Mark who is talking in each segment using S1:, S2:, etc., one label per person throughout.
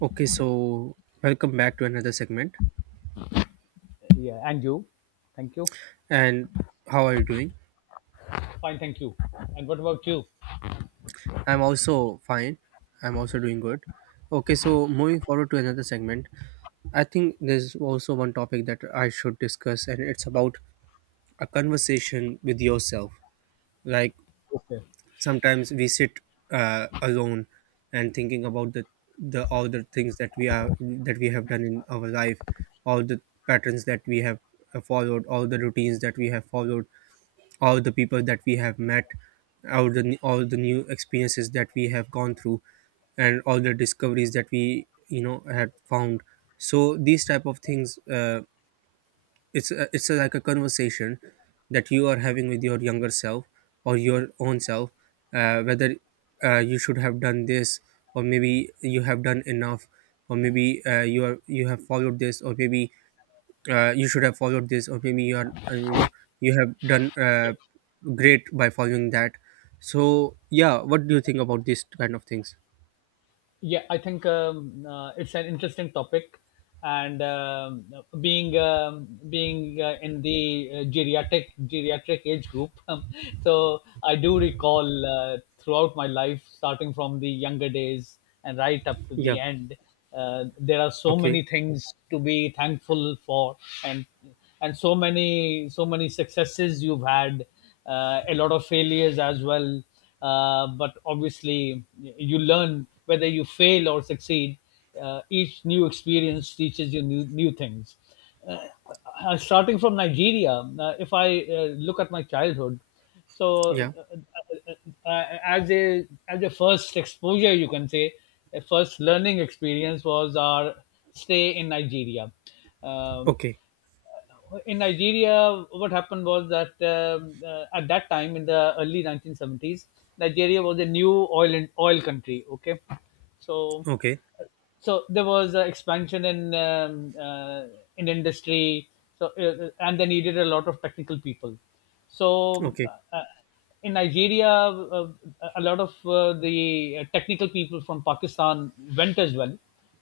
S1: Okay, so welcome back to another segment.
S2: Yeah, and you? Thank you.
S1: And how are you doing?
S2: Fine, thank you. And what about you?
S1: I'm also fine. I'm also doing good. Okay, so moving forward to another segment, I think there's also one topic that I should discuss, and it's about a conversation with yourself. Like
S2: Okay.
S1: Sometimes we sit alone and thinking about the all the things that we have done in our life, all the patterns that we have followed, all the routines that we have followed, all the people that we have met, all the new experiences that we have gone through, and all the discoveries that we had found. So these type of things, it's like a conversation that you are having with your younger self or your own self, whether you should have done this, or maybe you have done enough, or maybe you have followed this, or maybe you should have followed this, or maybe you are you know you have done
S2: Okay.
S1: great by following that. So yeah, what do you think about this kind of things?
S2: Yeah, I think it's an interesting topic, and being being in the geriatric age group so I do recall throughout my life, starting from the younger days and right up to
S1: Yeah.
S2: the end. There are so
S1: Okay.
S2: many things to be thankful for, and and so many so many successes you've had, a lot of failures as well. But obviously you learn whether you fail or succeed. Each new experience teaches you new things. uh, Starting from Nigeria, if I look at my childhood, so
S1: Yeah.
S2: as a first exposure, you can say a first learning experience was our stay in Nigeria. Um
S1: Okay.
S2: in Nigeria, what happened was that at that time in the early 1970s, Nigeria was a new oil and oil country. Okay, so
S1: Okay.
S2: so there was expansion in industry. So and they needed a lot of technical people. So
S1: Okay.
S2: uh, in Nigeria, a lot of the technical people from Pakistan went as well,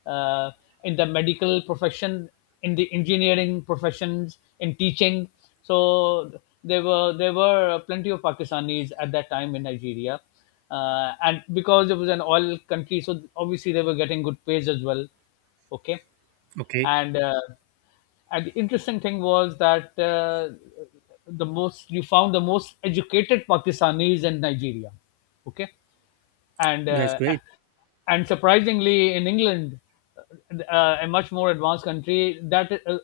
S2: uh, in the medical profession, in the engineering professions, in teaching. So there were plenty of Pakistanis at that time in Nigeria, and because it was an oil country, so obviously they were getting good pays as well. Okay,
S1: Okay.
S2: and uh, and the interesting thing was that the most you found the most educated Pakistanis in Nigeria. Okay. And
S1: That's great.
S2: and surprisingly in England, a much more advanced country,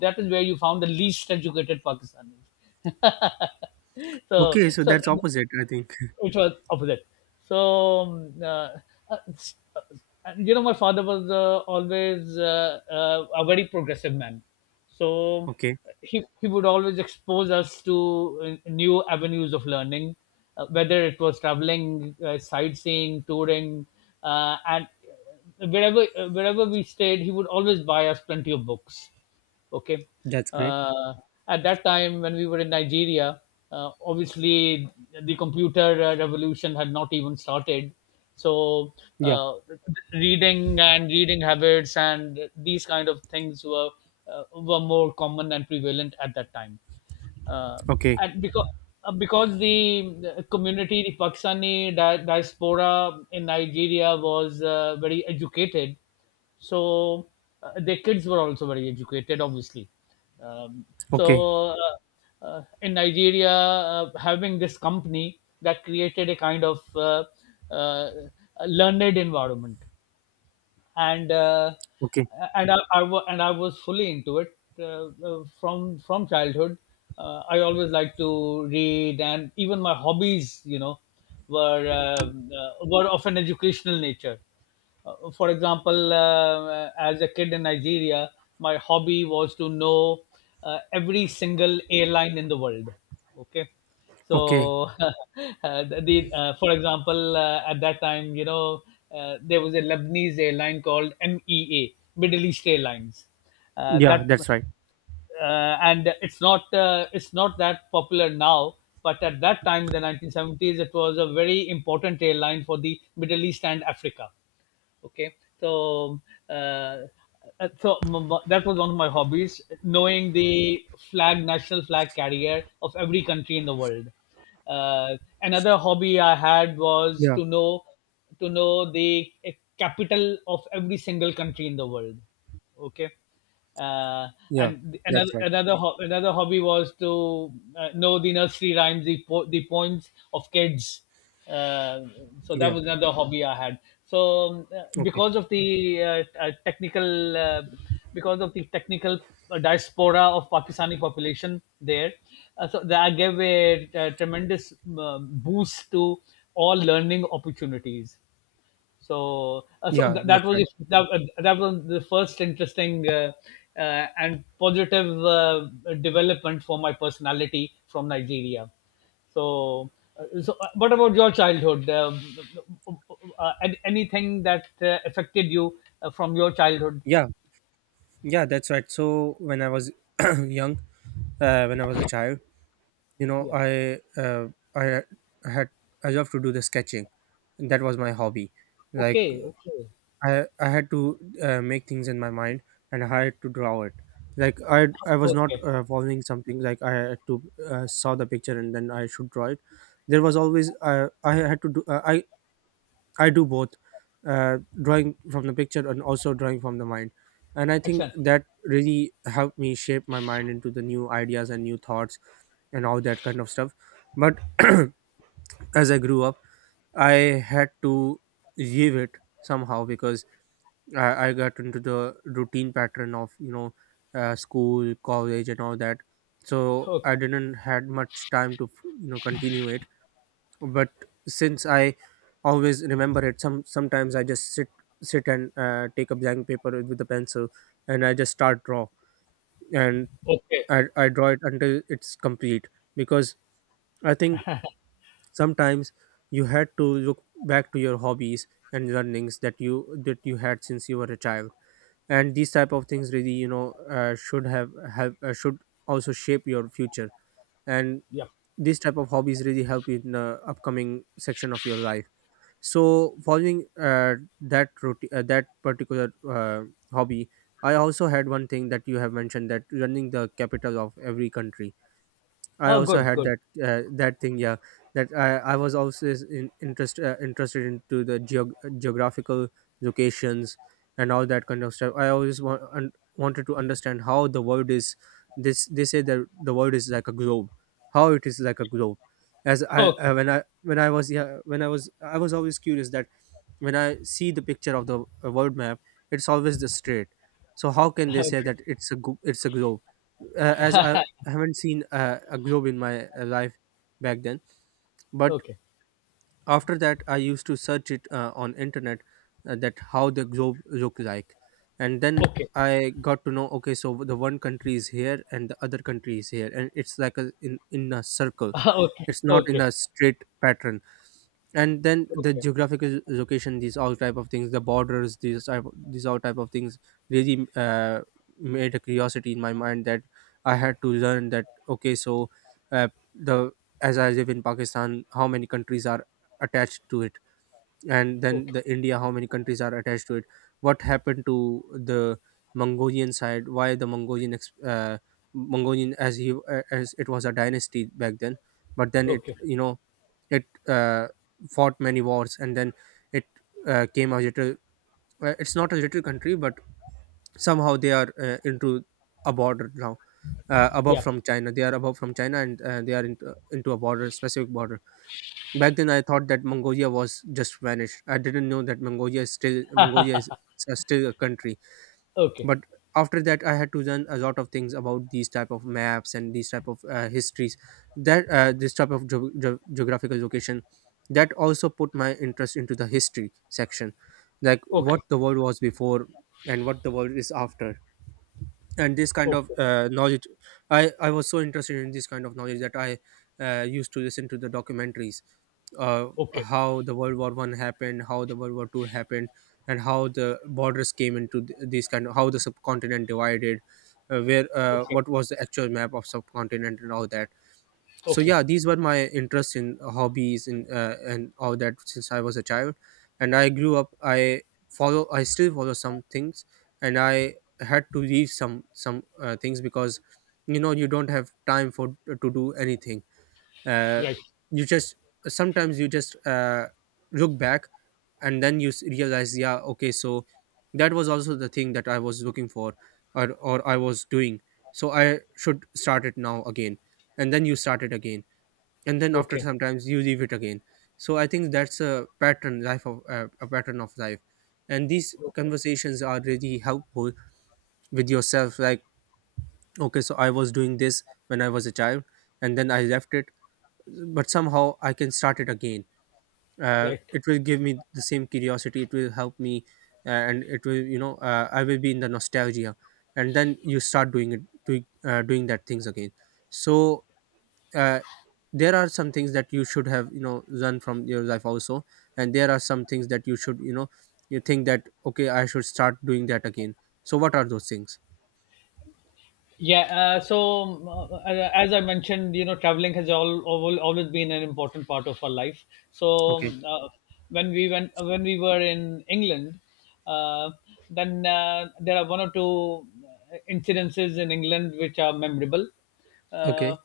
S2: that is where you found the least educated Pakistanis. so
S1: Okay, so
S2: so
S1: that's opposite I think.
S2: which was opposite. So, uh, uh, and you know, my father was always a very progressive man. So,
S1: Okay.
S2: he would always expose us to new avenues of learning, whether it was traveling, sightseeing, touring, and wherever, wherever we stayed, he would always buy us plenty of books. Okay.
S1: That's great.
S2: uh, at that time when we were in Nigeria, obviously the computer revolution had not even started, so
S1: Yeah.
S2: uh, reading and reading habits and these kind of things were more common and prevalent at that time. uh,
S1: Okay.
S2: and because the community, the Pakistani diaspora in Nigeria was very educated, so their kids were also very educated obviously. um,
S1: Okay.
S2: so in Nigeria, having this company that created a kind of uh, learned environment. And
S1: Okay.
S2: I was fully into it from childhood. I always liked to read, and even my hobbies, were of an educational nature. For example, as a kid in Nigeria, my hobby was to know every single airline in the world. Okay,
S1: Okay.
S2: so the for example, at that time, there was a Lebanese airline called MEA, Middle East Airlines.
S1: Yeah,
S2: That
S1: that's right.
S2: and it's not that popular now, but at that time, in the 1970s, it was a very important airline for the Middle East and Africa. Okay. So uh, that was one of my hobbies, knowing the flag national flag carrier of every country in the world. uh, Another hobby I had was
S1: Yeah,
S2: to know, to know the capital of every single country in the world. Okay. uh,
S1: yeah,
S2: and
S1: that's right.
S2: another hobby was to know the nursery rhymes, the poems of kids. uh, so that
S1: Yeah.
S2: was another hobby I had. So
S1: Okay.
S2: because of the technical, because of the technical diaspora of Pakistani population there, so that gave a, tremendous boost to all learning opportunities. So,
S1: Yeah, that's
S2: that was
S1: right.
S2: that was the first interesting and positive development for my personality from Nigeria. So, what about your childhood? Anything that affected you from your childhood?
S1: Yeah, yeah, that's right. So when I was young, when I was a child. You know,
S2: Yeah.
S1: I uh, I had I loved to do the sketching. That was my hobby. Like
S2: Okay. Okay.
S1: I had to make things in my mind and I had to draw it. I was not
S2: Okay.
S1: following something. Like I had to saw the picture and then I should draw it. There was always I had to do. I do both drawing from the picture and also drawing from the mind. And I think
S2: Excellent.
S1: that really helped me shape my mind into the new ideas and new thoughts and all that kind of stuff. But as I grew up, I had to leave it somehow because I got into the routine pattern of school, college, and all that. So
S2: Okay.
S1: I didn't had much time to continue it, but since I always remember it, sometimes I just sit and take a blank paper with a pencil and I just start draw, and
S2: Okay.
S1: I draw it until it's complete. Because I think sometimes you had to look back to your hobbies and learnings that you had since you were a child, and these type of things really you know should have should also shape your future, and
S2: Yeah.
S1: these type of hobbies really help you in the upcoming section of your life. So following that particular hobby, I also had one thing that you have mentioned, that running the capital of every country, I
S2: Oh,
S1: also
S2: good.
S1: had
S2: Good.
S1: that that thing. Yeah, that I was also interested into the geographical locations and all that kind of stuff. I always wanted to understand how the world is. This They say that the world is like a globe. How it is like a globe? As I
S2: Okay.
S1: when I when I was yeah when I was always curious that when I see the picture of the world map, it's always the straight. So how can they say that it's a globe? As I haven't seen a globe in my life back then, but
S2: Okay.
S1: after that I used to search it on internet, that how the globe look like, and then
S2: Okay. Okay.
S1: I got to know, okay, so the one country is here and the other country is here, and it's like a circle.
S2: Okay.
S1: It's not in
S2: Okay.
S1: a straight pattern. And then the
S2: Okay.
S1: geographical location, these all type of things, the borders, these all type of things really made a curiosity in my mind that I had to learn that, okay, so uh, the as I live in Pakistan, how many countries are attached to it, and then
S2: Okay.
S1: the India, how many countries are attached to it, what happened to the Mongolian side, why the Mongolian, as it was a dynasty back then, but then it,
S2: Okay.
S1: it uh, fought many wars, and then it came a little, it's not a little country, but somehow they are into a border now, above
S2: Yeah.
S1: from china they are above from China, and they are into a border, specific border. Back then I thought that Mongolia was just vanished. I didn't know that Mongolia is still a country.
S2: Okay.
S1: But after that I had to learn a lot of things about these type of maps and these type of histories, that this type of geographical location, that also put my interest into the history section, like
S2: Okay.
S1: what the world was before and what the world is after, and this kind of
S2: Okay.
S1: knowledge. I was so interested in this kind of knowledge that I used to listen to the documentaries, uh,
S2: Okay.
S1: how the world war I happened, how the world war II happened, and how the borders came into these kind of, how the subcontinent divided, where
S2: Okay.
S1: what was the actual map of subcontinent and all that. So
S2: Okay.
S1: yeah, these were my interests in hobbies and all that since I was a child. And I grew up, I still follow some things, and I had to leave some things because you know you don't have time for to do anything. uh,
S2: Right.
S1: you just sometimes you just look back, and then you realize, yeah, okay, so that was also the thing that I was looking for, or I was doing, so I should start it now again. And then you start it again, and then after
S2: Okay.
S1: sometimes you leave it again. So I think that's a pattern of life, and these conversations are really helpful with yourself, like, okay, so I was doing this when I was a child, and then I left it, but somehow I can start it again.
S2: Right.
S1: It will give me the same curiosity, it will help me, and it will, I will be in the nostalgia, and then you start doing doing that things again. So uh, there are some things that you should have, you know, done from your life also, and there are some things that you should, you know, you think that, okay, I should start doing that again. So what are those things?
S2: Yeah. As I mentioned, you know, traveling has all always been an important part of our life. So,
S1: Okay.
S2: when we were in England, uh, then there are one or two incidences in England which are memorable. Uh,
S1: Okay.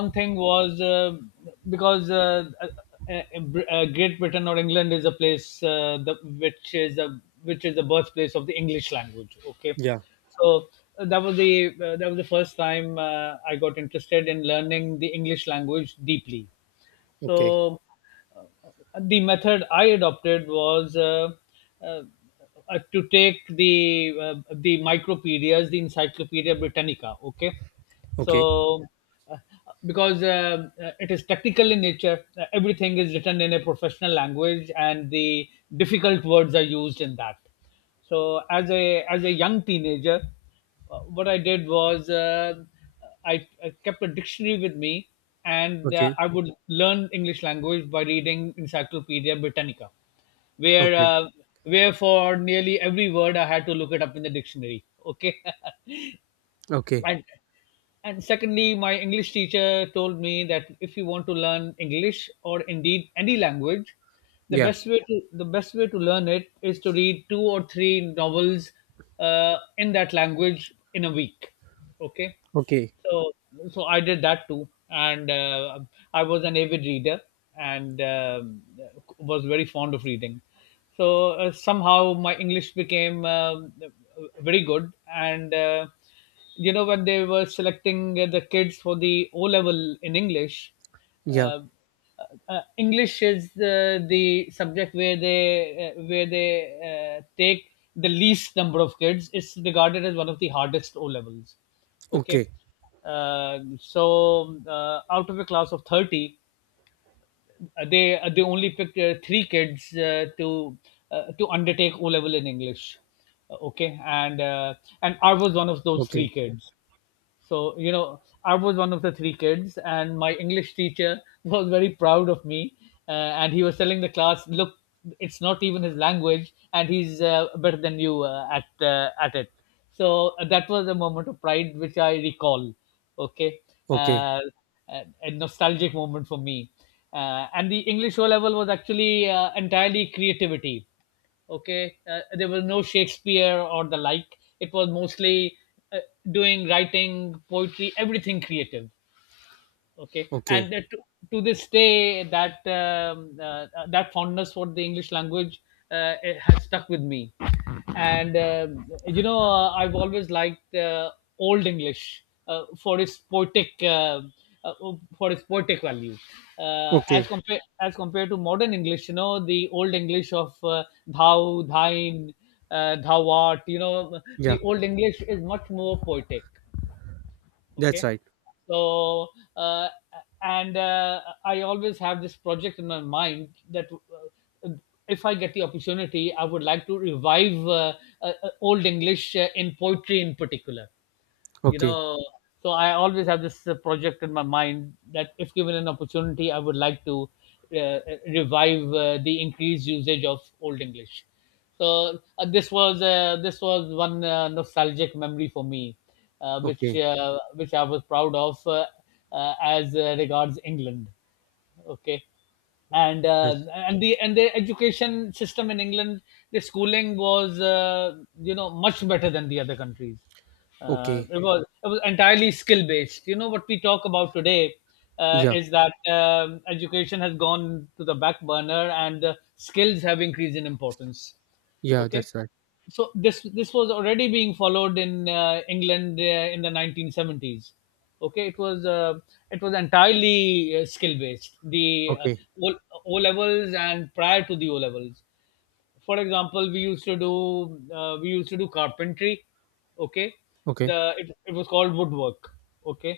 S2: One thing was because Great Britain or England is a place which is a which is the birthplace of the English language. Okay,
S1: Yeah.
S2: so that was the first time I got interested in learning the English language deeply.
S1: Okay.
S2: So uh, the method I adopted was uh, to take the micropedias, the Encyclopedia Britannica. Okay,
S1: Okay.
S2: so uh, because it is technical in nature, everything is written in a professional language, and the difficult words are used in that. So as a young teenager, what I did was, I kept a dictionary with me, and
S1: Okay.
S2: I would learn English language by reading Encyclopedia Britannica, where
S1: Okay.
S2: uh, where for nearly every word I had to look it up in the dictionary. Okay,
S1: Okay.
S2: and secondly, my English teacher told me that if you want to learn English or indeed any language,
S1: Yeah.
S2: the best way to learn it is to read two or three novels in that language in a week. Okay.
S1: Okay.
S2: So I did that too, and I was an avid reader and was very fond of reading. So somehow my English became very good, and you know, when they were selecting the kids for the O level in English,
S1: Yeah.
S2: uh, English is the subject where they uh, where they take the least number of kids. It's regarded as one of the hardest O levels. Okay.
S1: Okay.
S2: So out of a class of 30, they only picked three kids to undertake O level in English. Okay. And and I was one of those three
S1: Okay.
S2: kids. So, you know, I was one of the three kids, and my English teacher was very proud of me. And he was telling the class, look, it's not even his language, and he's better than you at it. So, that was a moment of pride which I recall. Okay.
S1: Okay.
S2: Uh, a nostalgic moment for me. And the English O level was actually entirely creativity. Okay. There was no Shakespeare or the like. It was mostly uh, doing writing poetry, everything creative. Okay.
S1: Okay.
S2: And to this day, that fondness for the English language, it has stuck with me. And you know, I've always liked old English for its poetic, uh, for its poetic value,
S1: Okay.
S2: as compared to modern English. You know, the old English of thou, thine, thou art. You know,
S1: Yeah,
S2: the old English is much more poetic.
S1: that's
S2: Okay.
S1: right.
S2: So uh, and I always have this project in my mind that uh, if I get the opportunity, I would like to revive old English in poetry in particular, you
S1: Okay.
S2: know. So I always have this project in my mind that if given an opportunity, I would like to uh, revive the increased usage of old English. So this was one nostalgic memory for me,
S1: Okay.
S2: which I was proud of, as regards England. Okay. And
S1: That's
S2: and the education system in England, the schooling was, you know, much better than the other countries.
S1: okay.
S2: It was entirely skill based. You know what we talk about today
S1: Yeah,
S2: is that education has gone to the back burner and skills have increased in importance.
S1: yeah,
S2: Okay,
S1: that's right.
S2: so this was already being followed in England in the 1970s. Okay, it was entirely skill based. The
S1: Okay.
S2: O O levels and prior to the O levels, for example, we used to do carpentry. Okay,
S1: Okay.
S2: the it was called woodwork. Okay,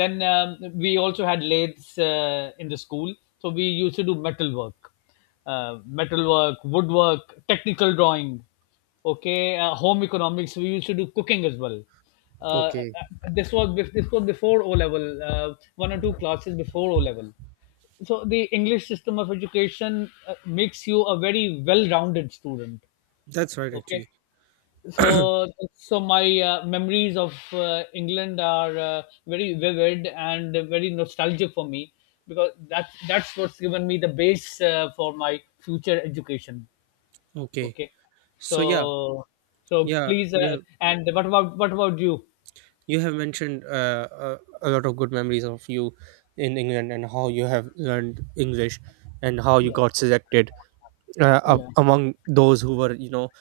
S2: then we also had lathes in the school. So we used to do metal work, woodwork, technical drawing. Okay, home economics, we used to do cooking as well. uh, uh,
S1: Okay.
S2: this was before O level, one or two classes before O level. So the English system of education makes you a very well-rounded student.
S1: That's right,
S2: Okay,
S1: actually.
S2: so so my memories of England are very vivid and very nostalgic for me, because that's what's given me the base for my future education.
S1: Okay.
S2: Okay,
S1: So yeah.
S2: so so
S1: Yeah,
S2: please.
S1: yeah.
S2: And what about you?
S1: You have mentioned a lot of good memories of you in England, and how you have learned English, and how you
S2: Yeah,
S1: got selected
S2: yeah,
S1: among those who were, you know,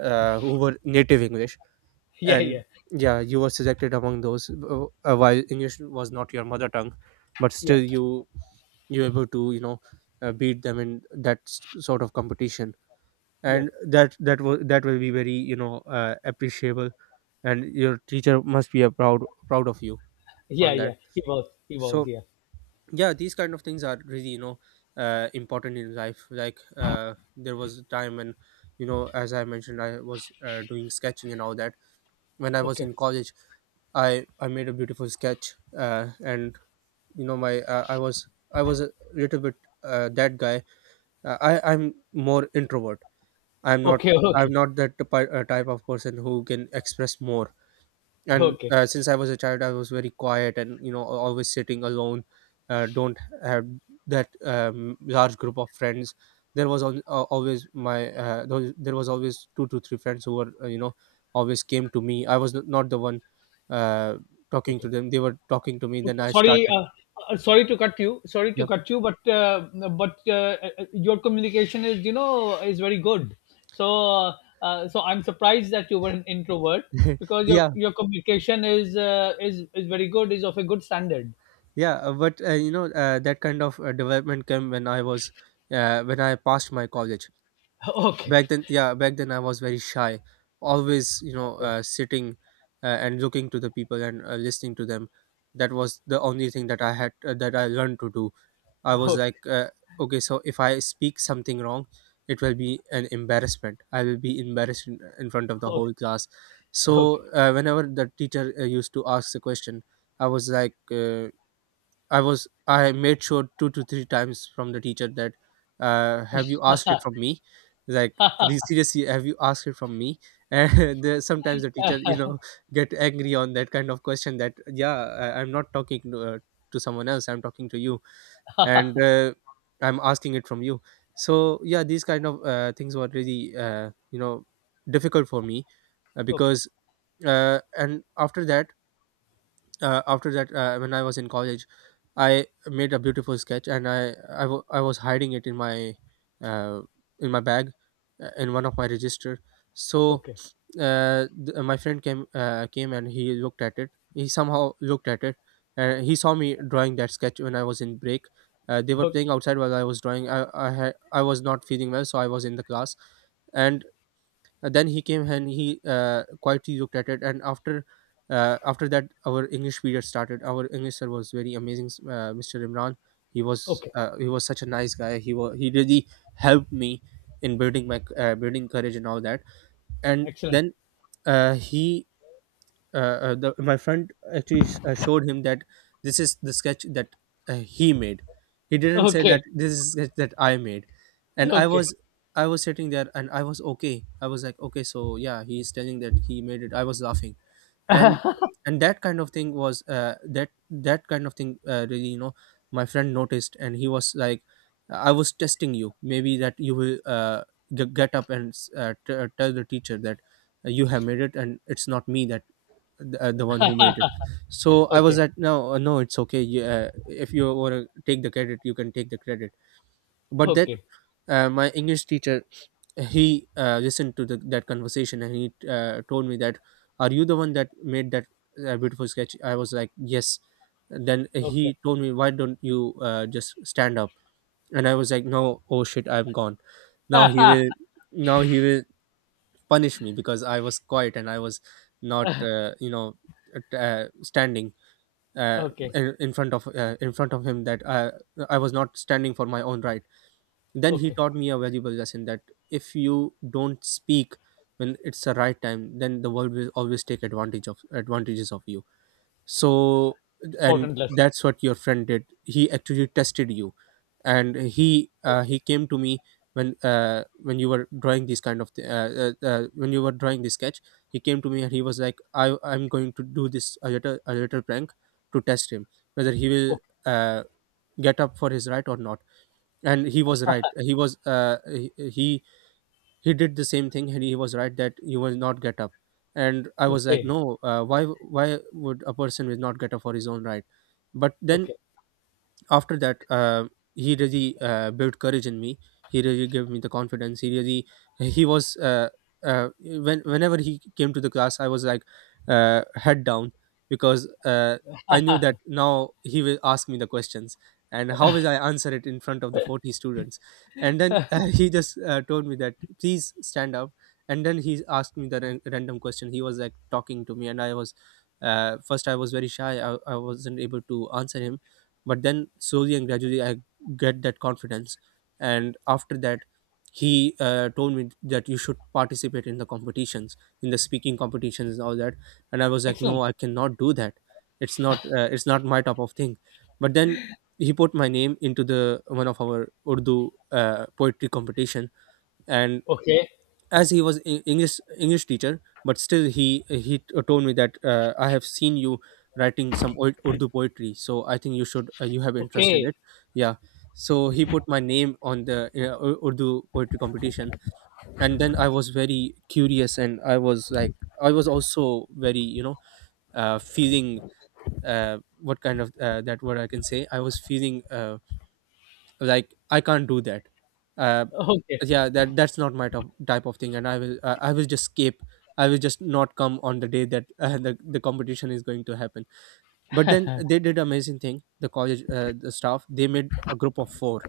S1: who were native English.
S2: yeah, yeah,
S1: And yeah, you were selected among those, while English was not your mother tongue, but
S2: yeah,
S1: still you, you were able to, you know, beat them in that sort of competition.
S2: yeah.
S1: And that was, that will be very, you know, appreciable, and your teacher must be a proud of you
S2: yeah
S1: on that.
S2: yeah he was,
S1: So
S2: yeah.
S1: yeah, these kind of things are really, you know, important in life. Like there was a time when, you know, as I mentioned, I was doing sketching and all that. When I was
S2: Okay,
S1: in college, I made a beautiful sketch, and you know my I was a little bit that guy. I'm more introvert. i'm not
S2: okay,
S1: I'm
S2: okay,
S1: not that type of person who can express more. And
S2: okay.
S1: since I was a child, I was very quiet, and you know al- always sitting alone, don't have that large group of friends. There was there was always two to three friends who were, you know, always came to me. I was not the one uh, talking to
S2: Okay.
S1: them, they were talking to me, then I
S2: Sorry,
S1: started.
S2: sorry to cut you. Sorry
S1: Yeah.
S2: to cut you, but your communication is, you know, is very good. So uh, so I'm surprised that you were an introvert, because your
S1: Yeah.
S2: your communication is very good. Is of a good standard.
S1: Yeah, but you know that kind of development came when I was when I passed my college.
S2: Okay,
S1: Back then, yeah, back then I was very shy, always
S2: okay,
S1: sitting, and looking to the people, and listening to them. That was the only thing that I had, that I learned to do. I
S2: okay,
S1: was
S2: okay,
S1: like, okay, so if I speak something wrong, it will be an embarrassment, I will be embarrassed in front of the whole class. So
S2: okay,
S1: whenever the teacher used to ask the question, I was like, I made sure two to three times from the teacher that, have you asked it from me? Like seriously, have you asked it from me? Sometimes the teacher, get angry on that kind of question. That, yeah, I'm not talking to someone else. I'm talking to you, and I'm asking it from you. So, yeah, these kind of things were really, difficult for me,
S2: okay,
S1: because and after that, when I was in college, I made a beautiful sketch, and I was hiding it in my, uh, in my bag, in one of my register. So
S2: okay,
S1: my friend came and he looked at it. He somehow looked at it, and he saw me drawing that sketch when I was in break. They were
S2: okay,
S1: playing outside while I was drawing. I was not feeling well, so I was in the class. And then he came and he quietly looked at it. And after that our English period started. Our English sir was very amazing, Mr. Imran. he was
S2: okay.
S1: he was such a nice guy. He really helped me in building my, building courage and all that. And
S2: Excellent.
S1: then he, my friend actually showed him that, this is the sketch that he made. He didn't say
S2: Okay,
S1: that this is sketch that I made, and I
S2: okay,
S1: was I was sitting there and I was okay. I was like, okay, so, yeah, he's telling that he made it. I was laughing, and that kind of thing was that that kind of thing really you know, my friend noticed, and he was like, I was testing you. Maybe that you will, get up and tell the teacher that you have made it, and it's not me that the one who made it. So I was
S2: okay,
S1: at, no, no, it's okay, you, if you want to take the credit you can take the credit. But then,
S2: okay,
S1: my English teacher, he listened to that conversation, and he told me that, are you the one that made that beautiful sketch? I was like, yes. And then
S2: okay.
S1: he told me, why don't you just stand up? And I was like, no, oh shit, I'm gone. now he will Now he will punish me, because I was quiet and I was not, standing, uh,
S2: Okay.
S1: in front of, in front of him, that I was not standing for my own right. Then he
S2: Okay.
S1: taught me a valuable lesson, that if you don't speak when it's the right time, then the world will always take advantage of advantages of you. So, and
S2: Important lesson.
S1: that's what your friend did. He actually tested you. And he He came to me when, when you were drawing this kind of th- when you were drawing this sketch. He came to me and he was like, I'm going to do this a little prank to test him, whether he will
S2: Okay.
S1: uh, get up for his right or not. And he was right. He was uh, he, he he did the same thing, and he was right that you will not get up. And I was like,
S2: Okay.
S1: no, why would a person will not get up for his own right? But then,
S2: Okay.
S1: after that, he really built courage in me. He really gave me the confidence. He really he was uh, whenever he came to the class, I was like, head down, because I knew that now he will ask me the questions, and how will I answer it in front of the 40 students? And then he just told me that, please stand up. And then he asked me the random question. He was like talking to me, and I was, first I was very shy. I wasn't able to answer him. But then slowly and gradually, I get that confidence. And after that, he told me that, you should participate in the competitions, in the speaking competitions and all that. And I was like, no,
S2: Excellent.
S1: I cannot do that. It's not, it's not my type of thing. But then he put my name into the one of our Urdu poetry competition. And
S2: Okay.
S1: as he was English teacher, but still he told me that, I have seen you writing some old Urdu poetry, so I think you should, you have interest in
S2: Okay.
S1: it. Yeah, so he put my name on the Urdu poetry competition. And then I was very curious, and I was like, I was also very, you know, feeling, what kind of, that word I can say, I was feeling, like I can't do that, uh,
S2: Okay.
S1: yeah, that's not my type of thing, and I will, I will just skip. I will just not come on the day that the competition is going to happen. But then they did amazing thing. The college, the staff, they made a group of four.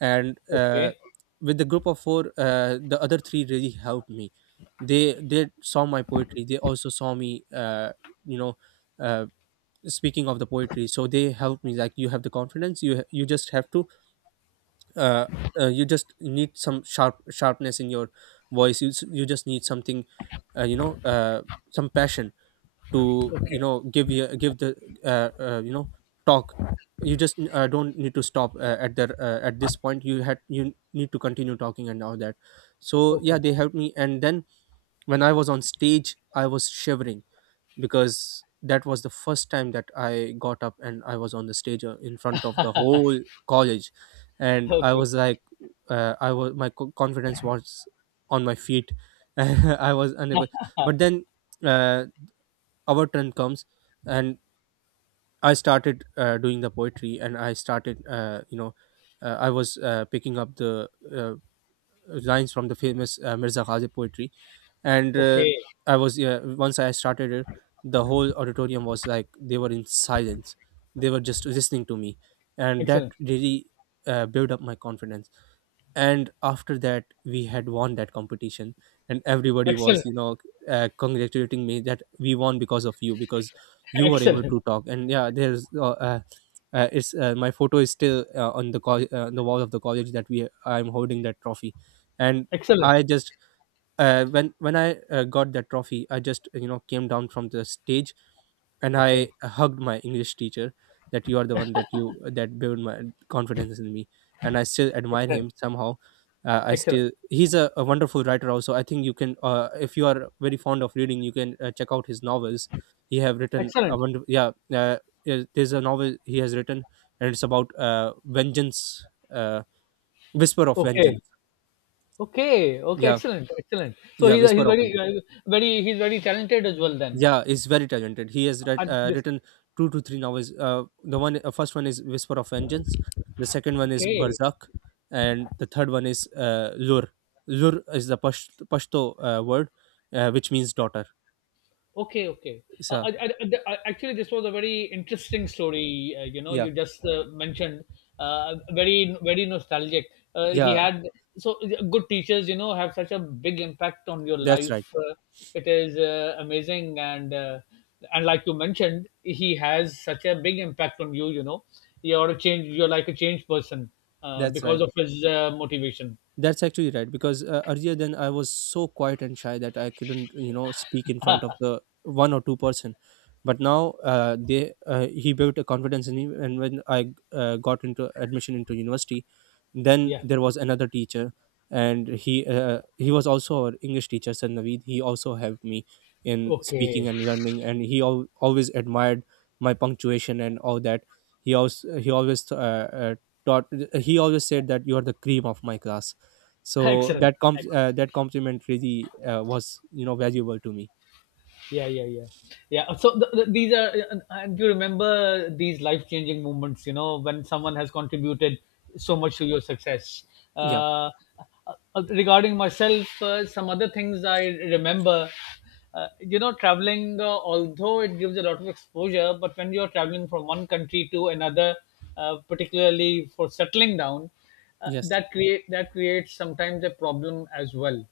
S1: And,
S2: Okay.
S1: with the group of four, the other three really helped me. They saw my poetry. They also saw me you know uh, speaking of the poetry. So they helped me like, you have the confidence, you you just have to, uh, you just need some sharpness in your voice. You, you just need something, uh, you know uh, some passion to, you
S2: Okay.
S1: know, give you give the, uh, uh, you know talk. You just don't need to stop at this point. You need to continue talking and all that. So, yeah,
S2: Okay.
S1: they helped me, and then when I was on stage, I was shivering, because that was the first time that I got up and I was on the stage, in front of the whole college. And I
S2: Okay.
S1: was like, I was my confidence was on my feet. I was unable. But then, uh, our turn comes, and I started doing the poetry. And I started, I was picking up the, uh, lines from the famous, Mirza Ghazi poetry, and,
S2: Okay.
S1: I was yeah, once I started it, the whole auditorium was like, they were in silence. They were just listening to me, and that
S2: Excellent.
S1: really built up my confidence. And after that, we had won that competition. And everybody was,
S2: Excellent.
S1: you know, congratulating me that, we won because of you, because you were able
S2: Excellent.
S1: to talk, and yeah, there's it's my photo is still, on the wall of the college, that we I'm holding that trophy, and
S2: Excellent.
S1: I just, when I got that trophy, I just, you know, came down from the stage and I
S2: Okay.
S1: hugged my English teacher that, you are the one that you that built my confidence in me, and I still admire
S2: Excellent.
S1: him somehow. I
S2: Excellent.
S1: still He's a wonderful writer also. I think you can, if you are very fond of reading, you can check out his novels. He have written a
S2: Excellent.
S1: wonderful, yeah. Yeah, there's a novel he has written, and it's about vengeance, Whisper of
S2: Okay.
S1: Vengeance.
S2: Okay. Okay.
S1: Yeah,
S2: Excellent. Excellent. So
S1: yeah,
S2: he's
S1: Whisper of
S2: very,
S1: Vengeance.
S2: very, he's very talented as well then.
S1: Yeah, is very talented, he has
S2: At this.
S1: written two to three novels. The one first one is Whisper of Vengeance, the second one is
S2: Okay.
S1: Barzak, and the third one is, Lur. Lur is the Pashto word, which means daughter.
S2: Okay, okay.
S1: So,
S2: Actually, this was a very interesting story. You know,
S1: yeah,
S2: you just mentioned, very, very nostalgic. He
S1: yeah,
S2: had so good teachers. You know, have such a big impact on your
S1: that's right,
S2: life. It is amazing, and like you mentioned, he has such a big impact on you. You know, you're a change. You're like a changed person
S1: that's
S2: because
S1: right
S2: of his motivation.
S1: that's actually right, because, earlier then I was so quiet and shy that I couldn't, you know, speak in front of the one or two person. But now, they he built a confidence in me, and when I got into admission into university, then
S2: Yeah.
S1: there was another teacher. And he was also our English teacher, Sir Naveed. He also helped me in speaking
S2: Okay.
S1: and learning, and he always admired my punctuation and all that. He also he always uh, taught he always said that you are the cream of my class. So
S2: Excellent.
S1: that comp
S2: Excellent.
S1: that complimentary was valuable to me.
S2: Yeah, yeah, yeah, yeah. So these are, and you remember these life-changing moments, you know, when someone has contributed so much to your success.
S1: Yeah.
S2: Uh, Regarding myself, some other things I remember, you know, traveling. Although it gives a lot of exposure, but when you're traveling from one country to another, particularly for settling down,
S1: Yes.
S2: that creates sometimes a problem as well,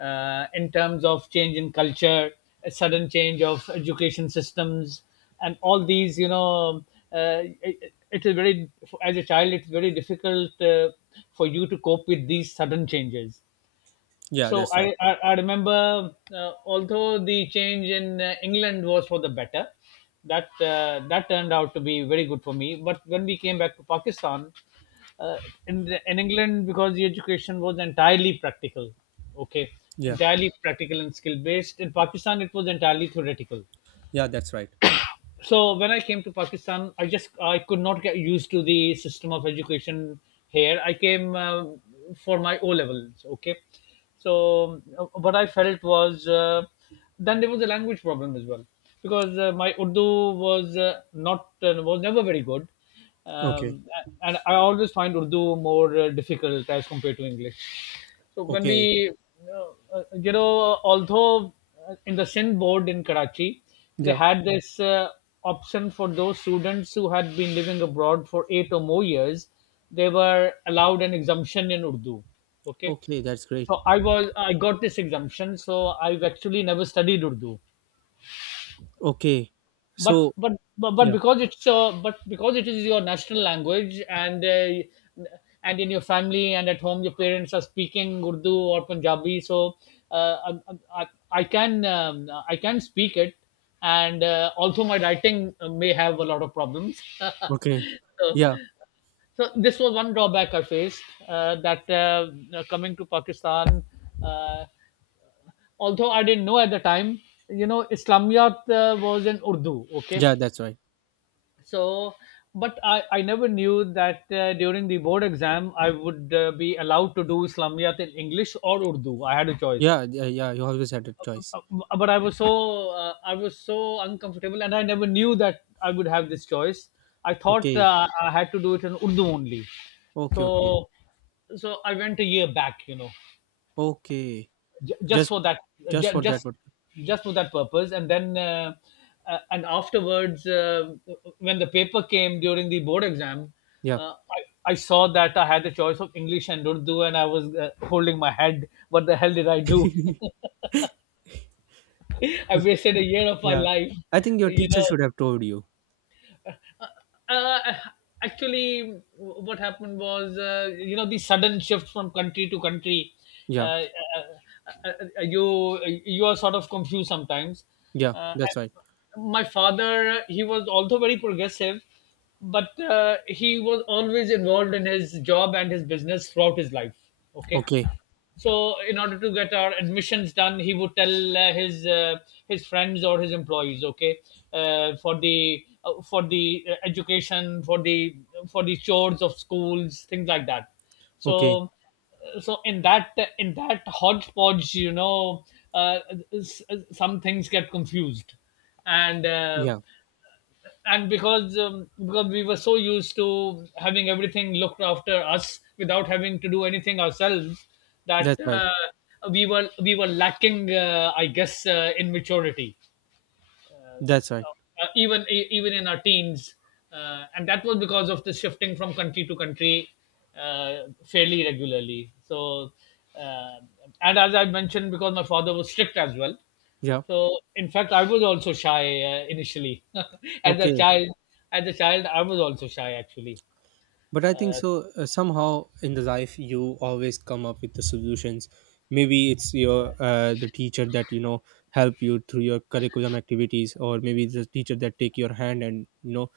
S2: in terms of change in culture, a sudden change of education systems, and all these, you know, uh, it is very, as a child, it's very difficult for you to cope with these sudden changes.
S1: Yeah,
S2: So
S1: that's right.
S2: I remember, although the change in England was for the better, that turned out to be very good for me. But when we came back to Pakistan, uh, in England, because the education was entirely practical, okay,
S1: Yeah,
S2: entirely practical and skill based. In Pakistan, it was entirely theoretical.
S1: yeah, that's right.
S2: So when I came to Pakistan, I could not get used to the system of education here. I came for my O levels. Okay, so what I felt was, then there was a language problem as well, because my Urdu was, not was never very good.
S1: Okay,
S2: um, and I always find Urdu more difficult as compared to English. So
S1: okay.
S2: you know, although in the SIN board in Karachi, they
S1: Yeah,
S2: had this option for those students who had been living abroad for eight or more years, they were allowed an exemption in Urdu. Okay,
S1: okay, that's great.
S2: so I got this exemption, so I've actually never studied Urdu.
S1: Okay,
S2: but
S1: so
S2: but but but
S1: yeah.
S2: because it's but because it is your national language, and in your family and at home your parents are speaking Urdu or Punjabi. So I can, I can speak it. And also my writing may have a lot of problems.
S1: Okay.
S2: So,
S1: Yeah,
S2: so this was one drawback I faced, that coming to Pakistan, uh, although I didn't know at the time, you know, Islamiyat was in Urdu. Okay,
S1: yeah, that's right.
S2: so but I never knew that during the board exam I would be allowed to do Islamiyat in English or Urdu. I had a choice.
S1: Yeah, yeah, yeah, you always had a choice.
S2: But I was so uncomfortable, and I never knew that I would have this choice. I thought
S1: Okay,
S2: I had to do it in Urdu only.
S1: okay,
S2: so
S1: okay.
S2: so I went a year back, you know,
S1: Okay.
S2: j- just
S1: just
S2: for that
S1: just
S2: j-
S1: for that
S2: just
S1: one.
S2: just for that purpose. And then, and afterwards, when the paper came during the board exam,
S1: Yeah,
S2: uh, I, I saw that I had the choice of English and Urdu, and I was holding my head. What the hell did I do? I wasted a year of my
S1: yeah,
S2: life,
S1: I think your
S2: you
S1: teacher
S2: know.
S1: should have told you.
S2: uh, uh, Actually, what happened was, you know, the sudden shift from country to country,
S1: Yeah,
S2: uh, uh, uh, uh, you you are sort of confused sometimes.
S1: yeah,
S2: uh,
S1: that's right.
S2: my father, he was also very progressive, but he was always involved in his job and his business throughout his life. Okay,
S1: Okay,
S2: so in order to get our admissions done he would tell his friends or his employees. Okay, for the education, for the chores of schools, things like that.
S1: okay.
S2: So, so in that hodgepodge, you know, uh, s- some things get confused. And
S1: Yeah,
S2: and because we were so used to having everything looked after us without having to do anything ourselves, that
S1: that's right.
S2: we were lacking, I guess, in maturity,
S1: That's right.
S2: even in our teens. And that was because of the shifting from country to country, fairly regularly. So, uh, and as I mentioned, because my father was strict as well,
S1: Yeah,
S2: so, in fact, I was also shy initially. As a
S1: okay.
S2: child, I was also shy actually.
S1: But I think so, somehow in the life you always come up with the solutions. Maybe it's your the teacher that help you through your curriculum activities. Or maybe it's the teacher that take your hand and, you know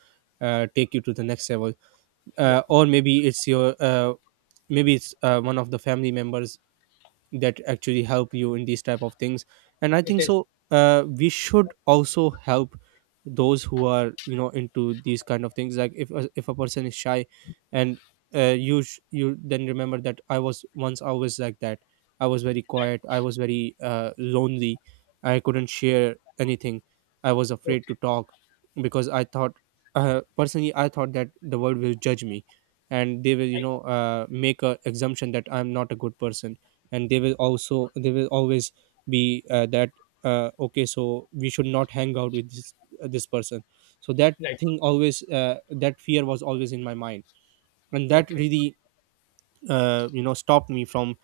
S1: uh, take you to the next level. uh,
S2: Yeah,
S1: or maybe it's one of the family members that actually help you in these type of things. And I
S2: it
S1: think
S2: is
S1: so, we should also help those who are into these kind of things. Like, if a person is shy, and you you then remember that I was like that. I was very quiet. I was very, lonely. I couldn't share anything. I was afraid to
S2: okay.
S1: talk because I thought personally, I thought that the world will judge me, and they will,
S2: Right,
S1: make a assumption that I'm not a good person. And they will always be, that, okay, so we should not hang out with this person. So that
S2: right.
S1: thing always, that fear was always in my mind. And that
S2: Okay,
S1: really, stopped me from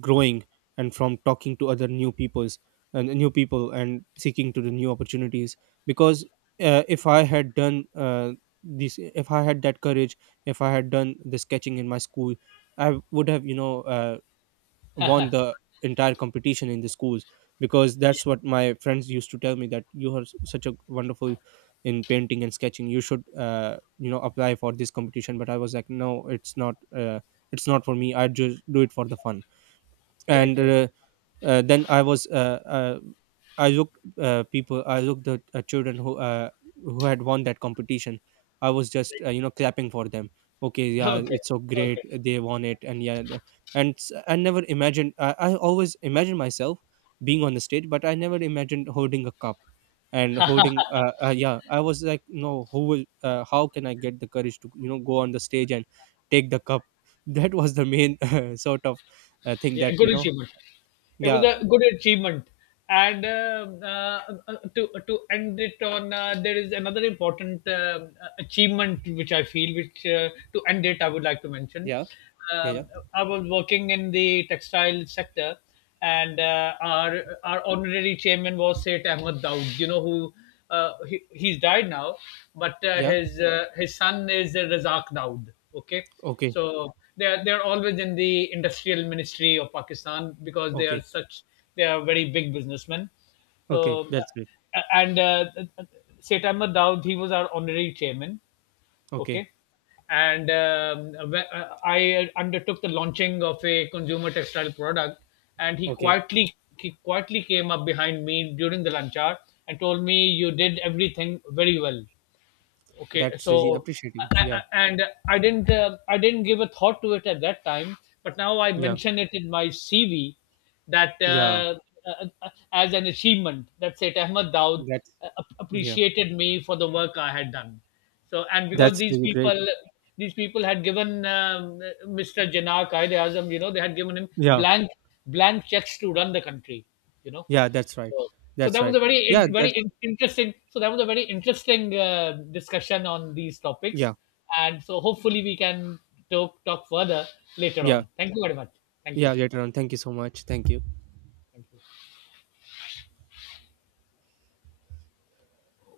S1: growing and from talking to other new peoples and new people, and seeking to the new opportunities. Because, if I had done, this, if I had that courage, if I had done the sketching in my school, I would have, won the entire competition in the schools. Because that's what my friends used to tell me, that you are such a wonderful in painting and sketching. You should, apply for this competition, but I was like, no, it's not for me. I just do it for the fun.
S2: right,
S1: And
S2: right.
S1: then I looked at, children, who had won that competition. I was just, clapping for them. Okay, yeah,
S2: Okay,
S1: it's so great
S2: okay.
S1: they won it. And yeah, I never imagined. I always imagined myself being on the stage, but I never imagined holding a cup and holding. Yeah, I was like, no, who will? How can I get the courage to, go on the stage and take the cup? That was the main sort of, thing
S2: Yeah,
S1: that
S2: good
S1: you know.
S2: achievement. It was
S1: Yeah,
S2: a good achievement, and to end it on, there is another important achievement which I feel, which to end it, I would like to mention.
S1: yeah. Yeah, yeah,
S2: Um, I was working in the textile sector, and our honorary chairman was Seth Ahmed Daud. You know who. He's died now, but
S1: yeah.
S2: his son is Razak Daud. Okay,
S1: Okay,
S2: so they are always in the industrial ministry of Pakistan, because they are
S1: okay,
S2: such, they are very big businessmen.
S1: okay.
S2: So
S1: That's great.
S2: and Seth Ahmed Daud, he was our honorary chairman.
S1: Okay,
S2: Okay. And I undertook the launching of a consumer textile product, and he
S1: okay.
S2: quietly he quietly came up behind me during the lunch hour and told me, "You did everything very well." Okay,
S1: That's really
S2: so
S1: appreciating.
S2: I,
S1: Yeah,
S2: I, and I didn't, give a thought to it at that time, but now I
S1: yeah,
S2: mention it in my CV that,
S1: yeah.
S2: as an achievement, that Said Ahmad Daud
S1: That's, yeah.
S2: appreciated me for the work I had done. So and because
S1: That's
S2: these
S1: really great.
S2: people these people had given, Mr. Jinnah Qaid Azam, you know, they had given him
S1: Yeah,
S2: blank checks to run the country, you know.
S1: yeah. That's right.
S2: So, so,
S1: That's
S2: that was
S1: right.
S2: a very
S1: Yeah, that's,
S2: interesting. So that was a very interesting discussion on these topics,
S1: yeah,
S2: and so hopefully we can talk further later
S1: yeah,
S2: on. Thank you very much. Thank you.
S1: yeah. Later on. Thank you so much. Thank you.
S2: Thank you.